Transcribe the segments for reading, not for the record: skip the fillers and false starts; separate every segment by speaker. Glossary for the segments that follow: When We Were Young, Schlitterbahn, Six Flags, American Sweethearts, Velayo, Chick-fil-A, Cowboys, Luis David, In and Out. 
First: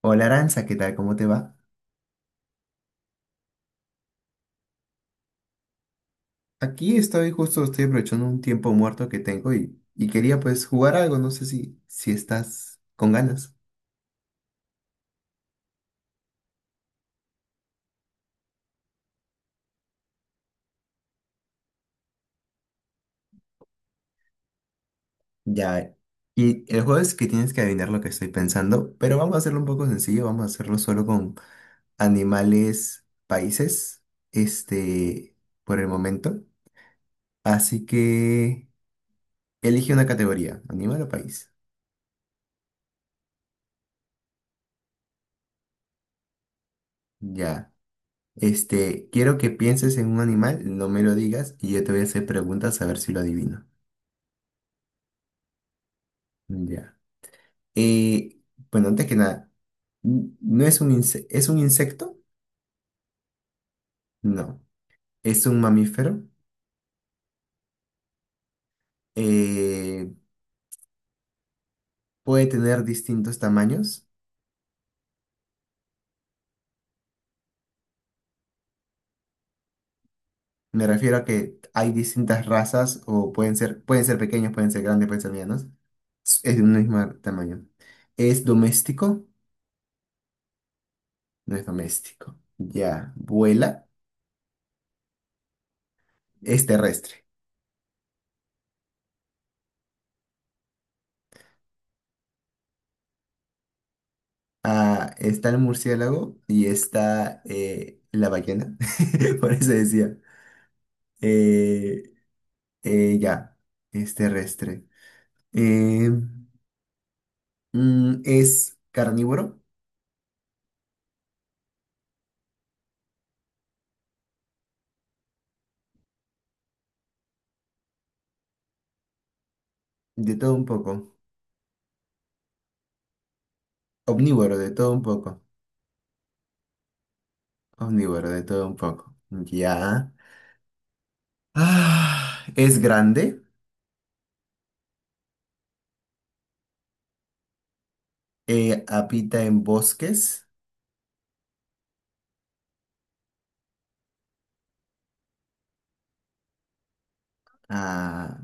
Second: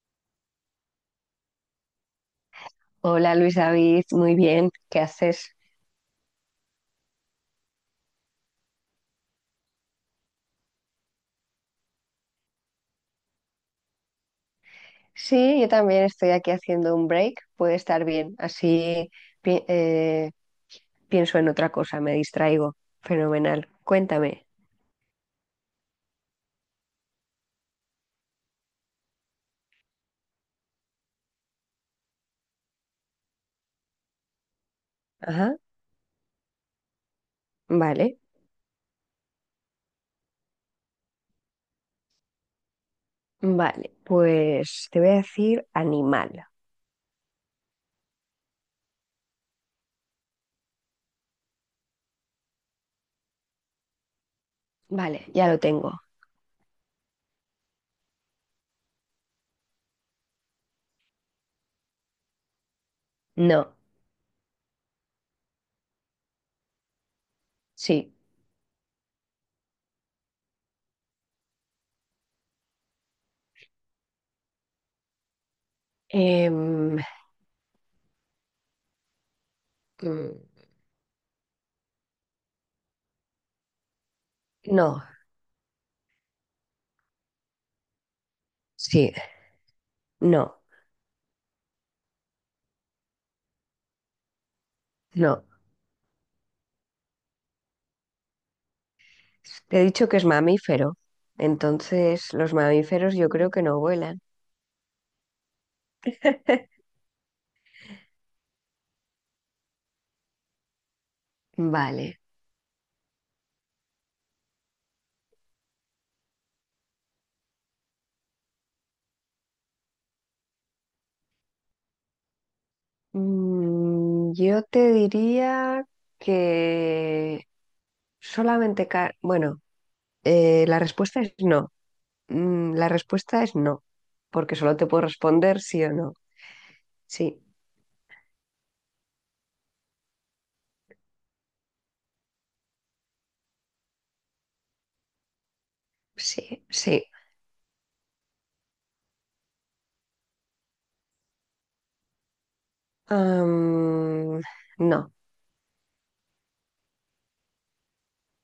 Speaker 1: Hola Aranza, ¿qué tal? ¿Cómo te va?
Speaker 2: Hola Luis David, muy bien, ¿qué haces?
Speaker 1: Aquí estoy justo, estoy aprovechando un tiempo muerto que tengo y quería pues jugar algo, no sé si estás con ganas.
Speaker 2: Sí, yo también estoy aquí haciendo un break, puede estar bien, así pi- eh, pienso en otra cosa, me distraigo. Fenomenal, cuéntame.
Speaker 1: Ya, y el juego es que tienes que adivinar lo que estoy pensando, pero vamos a hacerlo un poco sencillo, vamos a hacerlo solo con animales, países, este,
Speaker 2: Ajá,
Speaker 1: por el momento. Así
Speaker 2: vale,
Speaker 1: que elige una categoría, animal o país.
Speaker 2: vale, pues te voy a decir animal.
Speaker 1: Ya. Quiero que pienses en un animal, no me lo digas y yo te voy a hacer preguntas a ver si lo adivino.
Speaker 2: Vale, ya lo tengo.
Speaker 1: Ya. Eh, bueno, antes que nada, ¿no es un es un insecto?
Speaker 2: No,
Speaker 1: No. ¿Es un mamífero?
Speaker 2: sí.
Speaker 1: Eh, ¿Puede tener distintos tamaños?
Speaker 2: Mm,
Speaker 1: Me refiero a que hay distintas razas o pueden ser pequeños, pueden ser
Speaker 2: no,
Speaker 1: grandes, pueden ser medianos. Es de un mismo tamaño. ¿Es
Speaker 2: sí,
Speaker 1: doméstico?
Speaker 2: no,
Speaker 1: No es doméstico. Ya. ¿Vuela?
Speaker 2: no.
Speaker 1: Es terrestre.
Speaker 2: Te he dicho que es mamífero, entonces los mamíferos yo creo que no vuelan.
Speaker 1: Ah, está el murciélago y está la ballena. Por eso decía. Eh,
Speaker 2: Vale.
Speaker 1: Ya, es terrestre. Eh, es carnívoro,
Speaker 2: Yo te diría que solamente, bueno,
Speaker 1: de todo un
Speaker 2: la
Speaker 1: poco.
Speaker 2: respuesta es no. La respuesta es no, porque
Speaker 1: Omnívoro, de
Speaker 2: solo te
Speaker 1: todo
Speaker 2: puedo
Speaker 1: un poco.
Speaker 2: responder sí o no. Sí,
Speaker 1: Omnívoro, de todo un poco. Ya. Ah, es grande.
Speaker 2: sí, sí.
Speaker 1: Eh, habita en bosques.
Speaker 2: Am, no,
Speaker 1: Ah,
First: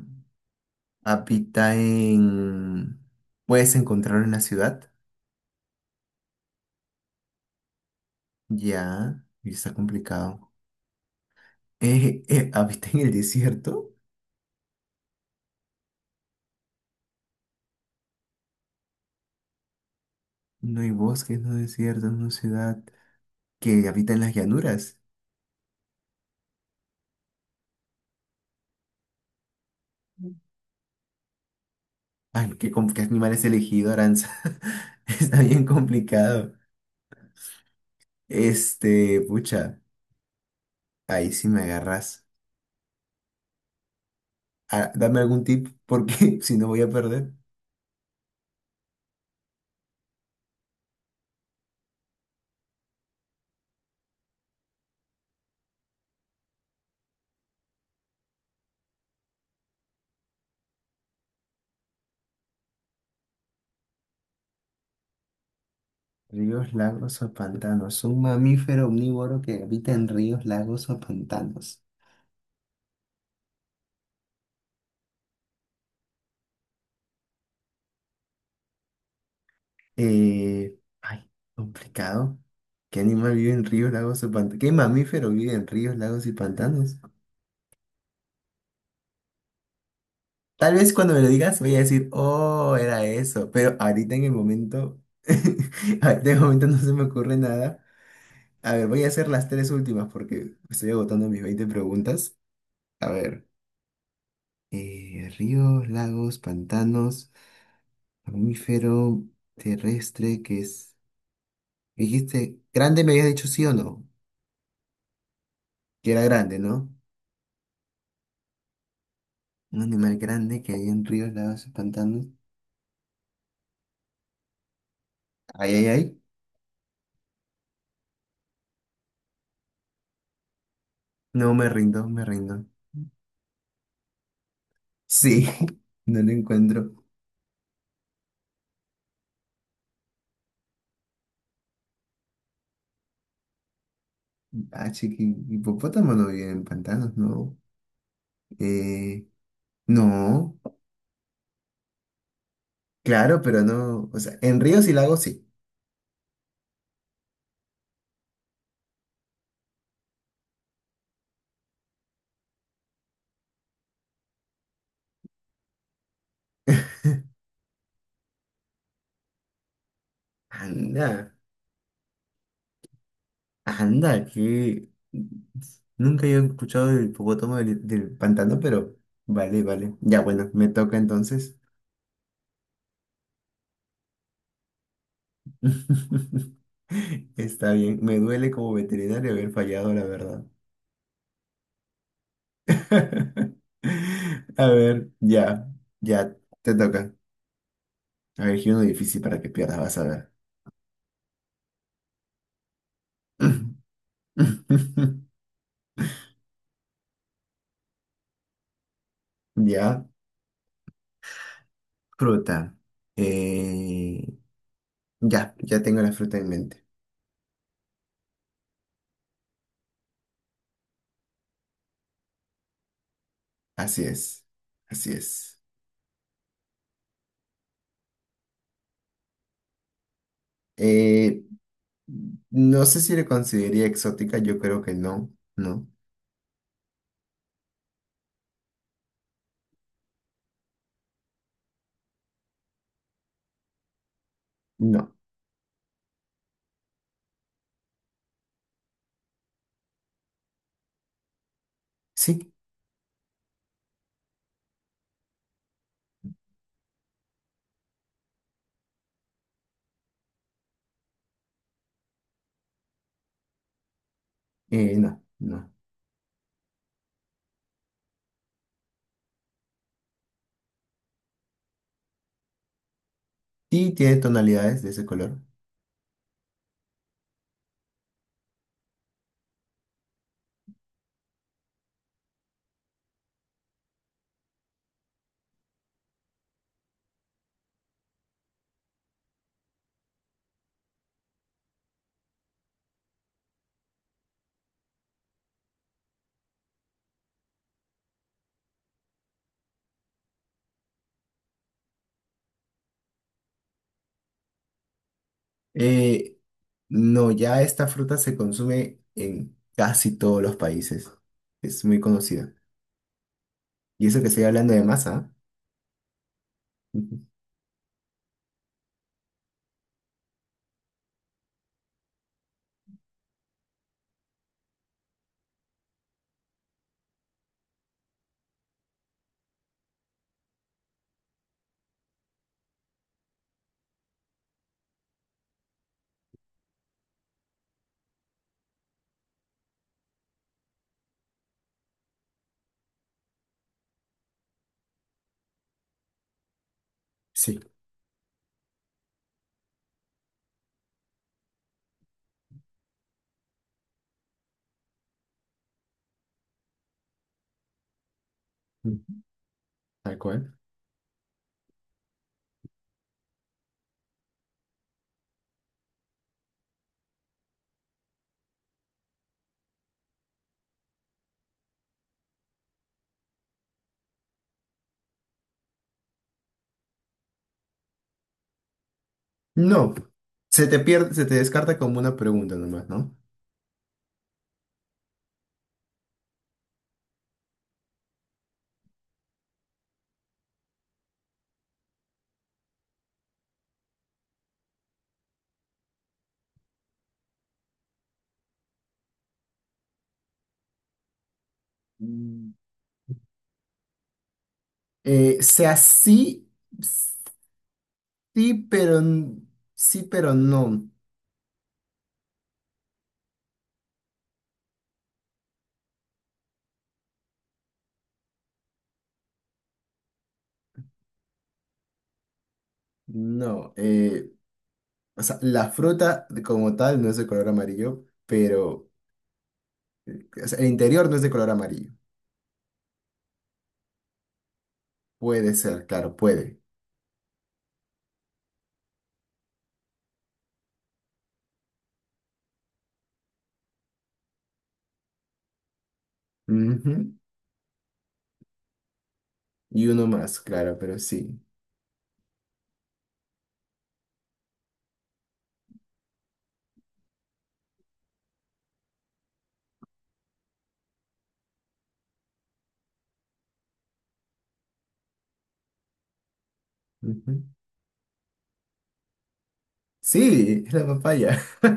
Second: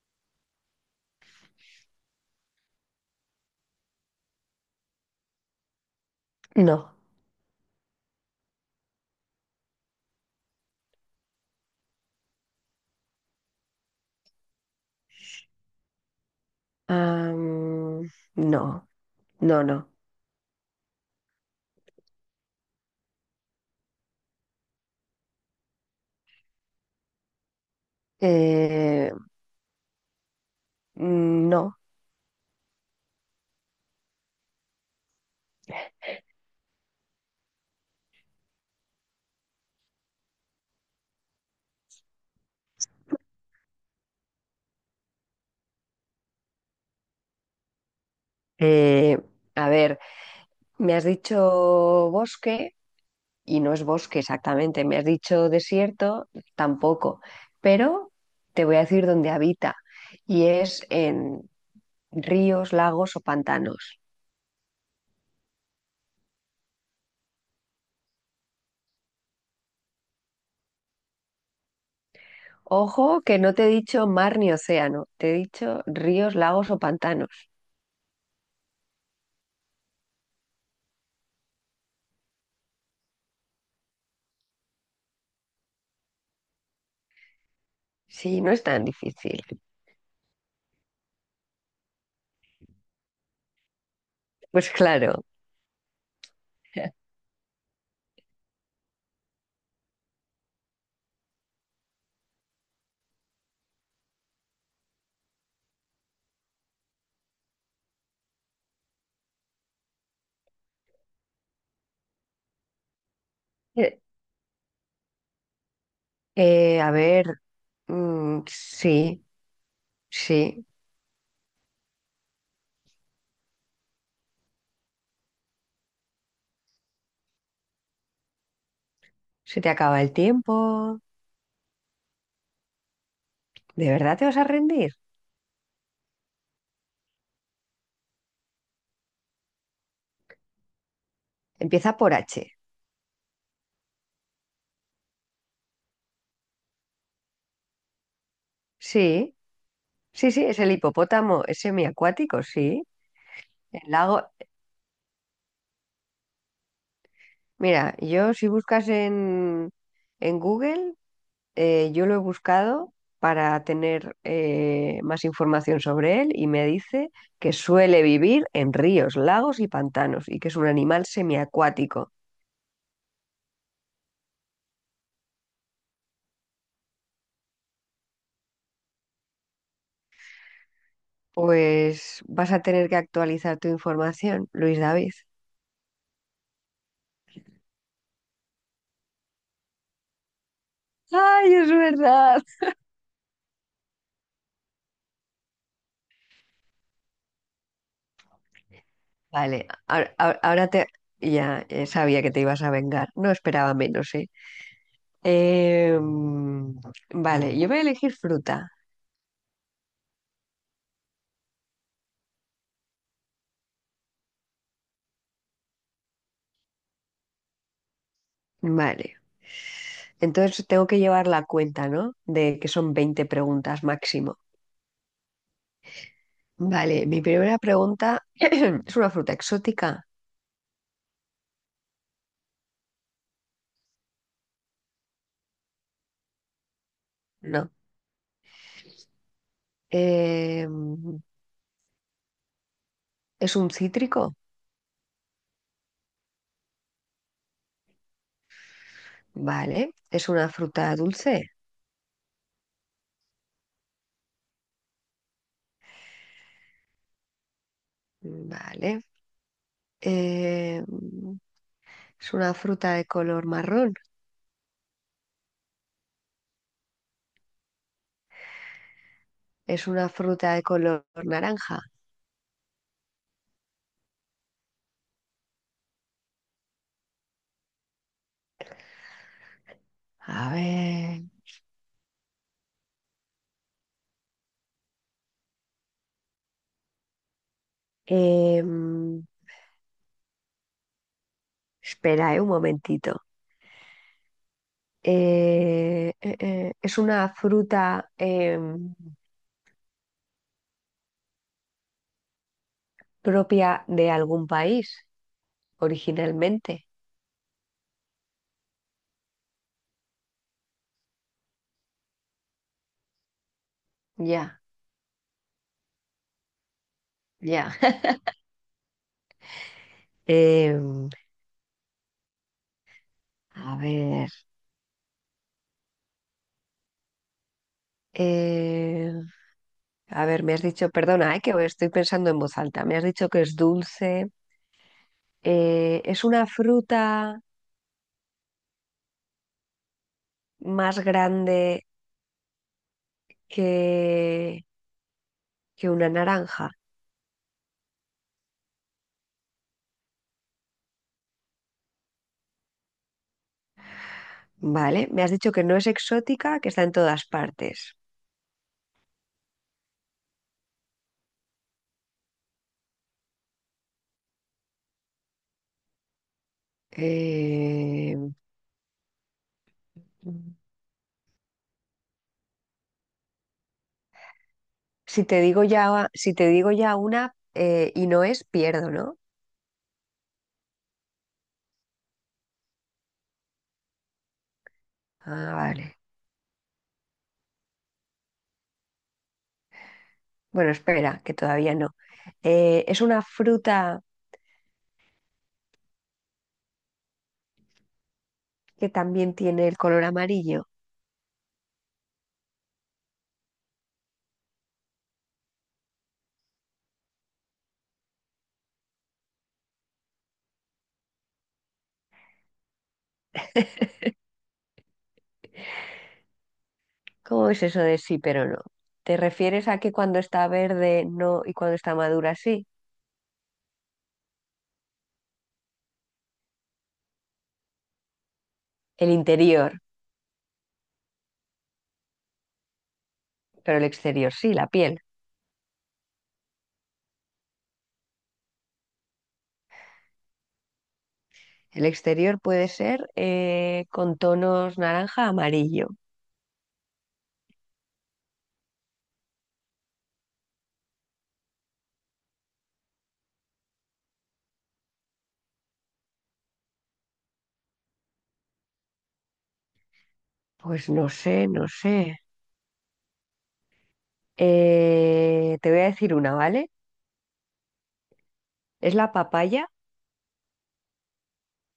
Speaker 1: habita en... Puedes encontrarlo en la ciudad.
Speaker 2: no.
Speaker 1: Ya. Y está complicado. Habita en el desierto.
Speaker 2: Am, no, no, no.
Speaker 1: No hay bosques, no desierto, no ciudad. Que habita en las llanuras.
Speaker 2: Eh, no.
Speaker 1: Ay, ¿qué, qué animal es elegido, Aranza? Está bien complicado. Pucha, ahí sí me agarras. Ah, dame algún tip, porque si no voy a perder.
Speaker 2: Eh, a ver, me has dicho bosque, y no es bosque exactamente. Me has dicho desierto, tampoco, pero te voy a decir dónde habita y es en ríos, lagos o pantanos.
Speaker 1: Ríos, lagos o pantanos. Un mamífero omnívoro que habita en ríos, lagos o pantanos.
Speaker 2: Ojo que no te he dicho mar ni océano, te he dicho ríos, lagos o pantanos.
Speaker 1: Ay, complicado. ¿Qué animal vive en ríos, lagos o pantanos? ¿Qué mamífero vive en ríos, lagos y pantanos?
Speaker 2: Sí, no es tan difícil.
Speaker 1: Tal vez cuando me lo digas voy a decir, oh, era eso, pero ahorita en el
Speaker 2: Pues
Speaker 1: momento,
Speaker 2: claro.
Speaker 1: ahorita en el momento no se me ocurre nada. A ver, voy a hacer las tres últimas porque estoy agotando mis 20 preguntas. A ver, ríos, lagos, pantanos, mamífero terrestre, que es... Dijiste, grande me habías dicho sí o
Speaker 2: Eh,
Speaker 1: no, que era grande, ¿no?
Speaker 2: a ver, sí,
Speaker 1: Un animal grande
Speaker 2: sí,
Speaker 1: que hay en ríos, lagos, pantanos. Ay, ay, ay.
Speaker 2: se te acaba el tiempo.
Speaker 1: No me rindo, me rindo.
Speaker 2: ¿De verdad te vas a rendir?
Speaker 1: Sí, no lo encuentro.
Speaker 2: Empieza por H.
Speaker 1: Ah, chiqui, hipopótamo no vive en pantanos, ¿no? Eh,
Speaker 2: Sí. Sí, sí,
Speaker 1: no,
Speaker 2: es el hipopótamo, es semiacuático, sí.
Speaker 1: claro, pero
Speaker 2: El
Speaker 1: no. O
Speaker 2: lago.
Speaker 1: sea, en ríos y lagos sí.
Speaker 2: Mira, yo si buscas en Google, yo lo he buscado para tener más información sobre él y me dice que suele vivir en ríos, lagos y pantanos y que es un animal
Speaker 1: Anda,
Speaker 2: semiacuático.
Speaker 1: anda, que. Nunca yo he escuchado del hipopótamo del pantano, pero vale, vale. Ya bueno, me toca entonces.
Speaker 2: Pues vas a tener que actualizar tu información, Luis David.
Speaker 1: Está bien, me duele como veterinario haber fallado, la verdad.
Speaker 2: ¡Ay, es verdad!
Speaker 1: A ver, ya, ya, te toca. A ver, elegí uno difícil para que
Speaker 2: Vale,
Speaker 1: pierdas, vas a ver.
Speaker 2: ahora te. Ya, sabía que te ibas a vengar. No esperaba menos, ¿eh? Eh, mm, vale, yo voy a elegir fruta.
Speaker 1: Ya, fruta. Eh, ya, ya tengo la fruta en mente.
Speaker 2: Vale. Entonces tengo que llevar la cuenta, ¿no? De que son 20 preguntas
Speaker 1: Así
Speaker 2: máximo.
Speaker 1: es, así es.
Speaker 2: Vale, mi primera pregunta, ¿es una fruta exótica?
Speaker 1: Eh, no sé si le consideraría exótica, yo creo que
Speaker 2: No. Eh, ¿Es un cítrico?
Speaker 1: no.
Speaker 2: Vale. ¿Es una fruta dulce?
Speaker 1: Sí,
Speaker 2: Vale. Eh, ¿Es una fruta de color marrón?
Speaker 1: no, no.
Speaker 2: ¿Es una fruta de color naranja?
Speaker 1: Sí, tiene tonalidades de ese color.
Speaker 2: A ver. eh, Espera, un momentito. ¿Es una fruta propia de algún país
Speaker 1: Eh,
Speaker 2: originalmente?
Speaker 1: no, ya esta fruta se consume en casi todos los países. Es muy conocida. Y eso que estoy
Speaker 2: Ya,
Speaker 1: hablando de masa. ¿Ah?
Speaker 2: ya. Eh, a ver, eh, a ver, me has dicho, perdona, que estoy pensando en voz alta, me has dicho que es dulce. ¿Es una fruta más grande que, que una naranja?
Speaker 1: Sí,
Speaker 2: Vale, me has dicho que no es exótica, que está en todas partes.
Speaker 1: tal cual.
Speaker 2: Eh, Si te digo ya, si te digo ya una y no es, pierdo, ¿no?
Speaker 1: No, se te pierde, se te descarta como una pregunta nomás, ¿no?
Speaker 2: Ah, vale. Bueno, espera, que todavía no. Es una fruta que también tiene el color amarillo.
Speaker 1: Mm, sea sí, sí, pero n- sí, pero no.
Speaker 2: ¿Cómo es eso de sí pero no? ¿Te refieres a que cuando está verde no y cuando está madura sí?
Speaker 1: No. O sea, la fruta como tal no es de color amarillo, pero
Speaker 2: El interior,
Speaker 1: o sea, el interior no es de color amarillo.
Speaker 2: pero el exterior sí, la piel.
Speaker 1: Puede ser, claro, puede.
Speaker 2: El exterior puede ser con tonos naranja amarillo.
Speaker 1: Ujú. Y uno más, claro, pero sí.
Speaker 2: Pues no sé, no sé. Te voy a decir una, ¿vale?
Speaker 1: Ujú.
Speaker 2: Es la papaya.
Speaker 1: Sí, es la papaya.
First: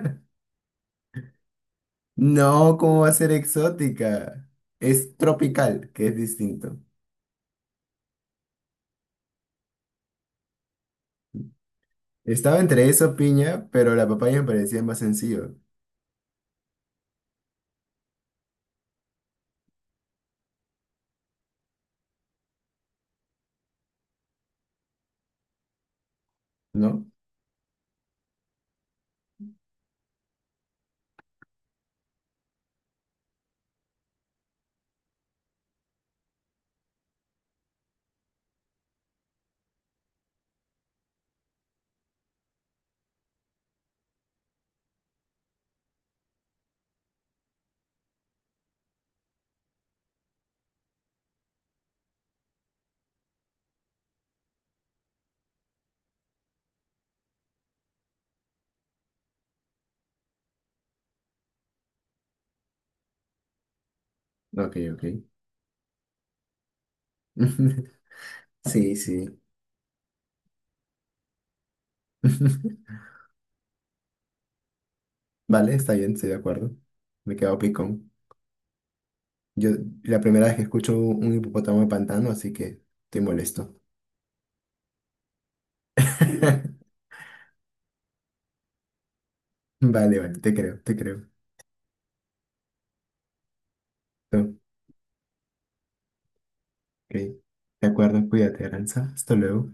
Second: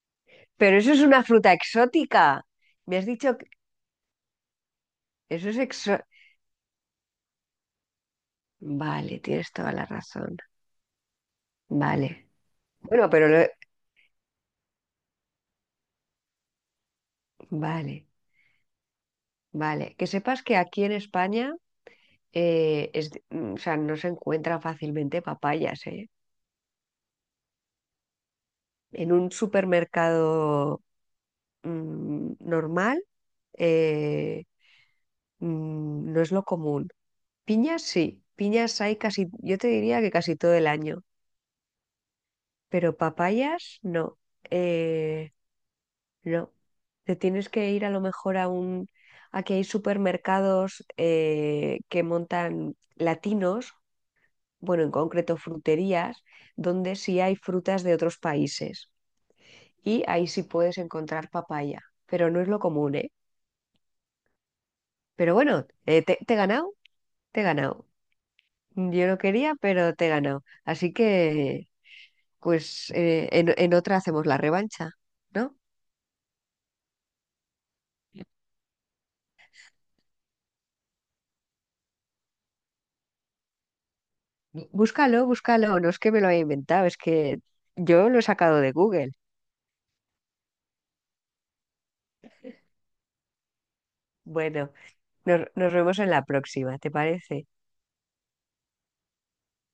Speaker 2: Pero eso es una fruta exótica.
Speaker 1: No,
Speaker 2: Me
Speaker 1: ¿cómo
Speaker 2: has
Speaker 1: va a ser
Speaker 2: dicho que
Speaker 1: exótica? Es
Speaker 2: eso es
Speaker 1: tropical,
Speaker 2: exo...
Speaker 1: que es distinto.
Speaker 2: Vale, tienes toda la razón. Vale.
Speaker 1: Estaba entre
Speaker 2: Bueno,
Speaker 1: eso, piña, pero la papaya me parecía más sencillo,
Speaker 2: Vale, vale. Que sepas que aquí en España o sea, no se encuentran fácilmente papayas, ¿eh?
Speaker 1: ¿no?
Speaker 2: En un supermercado normal, eh, no es lo común. Piñas sí. Piñas hay casi, yo te diría que casi todo el año, pero papayas no. Eh, No, te tienes que ir a lo mejor a un. Aquí hay supermercados que montan latinos, bueno, en concreto fruterías, donde sí hay frutas de otros países. Y ahí sí puedes encontrar papaya, pero no es lo común, ¿eh?
Speaker 1: Ok, ok.
Speaker 2: Pero bueno, te he ganado, te he ganado.
Speaker 1: Sí,
Speaker 2: Yo no
Speaker 1: sí.
Speaker 2: quería, pero te he ganado. Así que, pues, en otra hacemos la revancha, ¿no?
Speaker 1: Vale, está bien, estoy de acuerdo. Me he quedado picón. Yo, la primera vez que escucho un hipopótamo de pantano, así que estoy molesto.
Speaker 2: Búscalo, búscalo, no es que me lo haya inventado, es que yo lo he sacado de Google.
Speaker 1: Vale, vale, te creo, te creo. Ok,
Speaker 2: Bueno, nos vemos en la próxima, ¿te
Speaker 1: de
Speaker 2: parece?
Speaker 1: acuerdo, cuídate, Aranza. Hasta luego.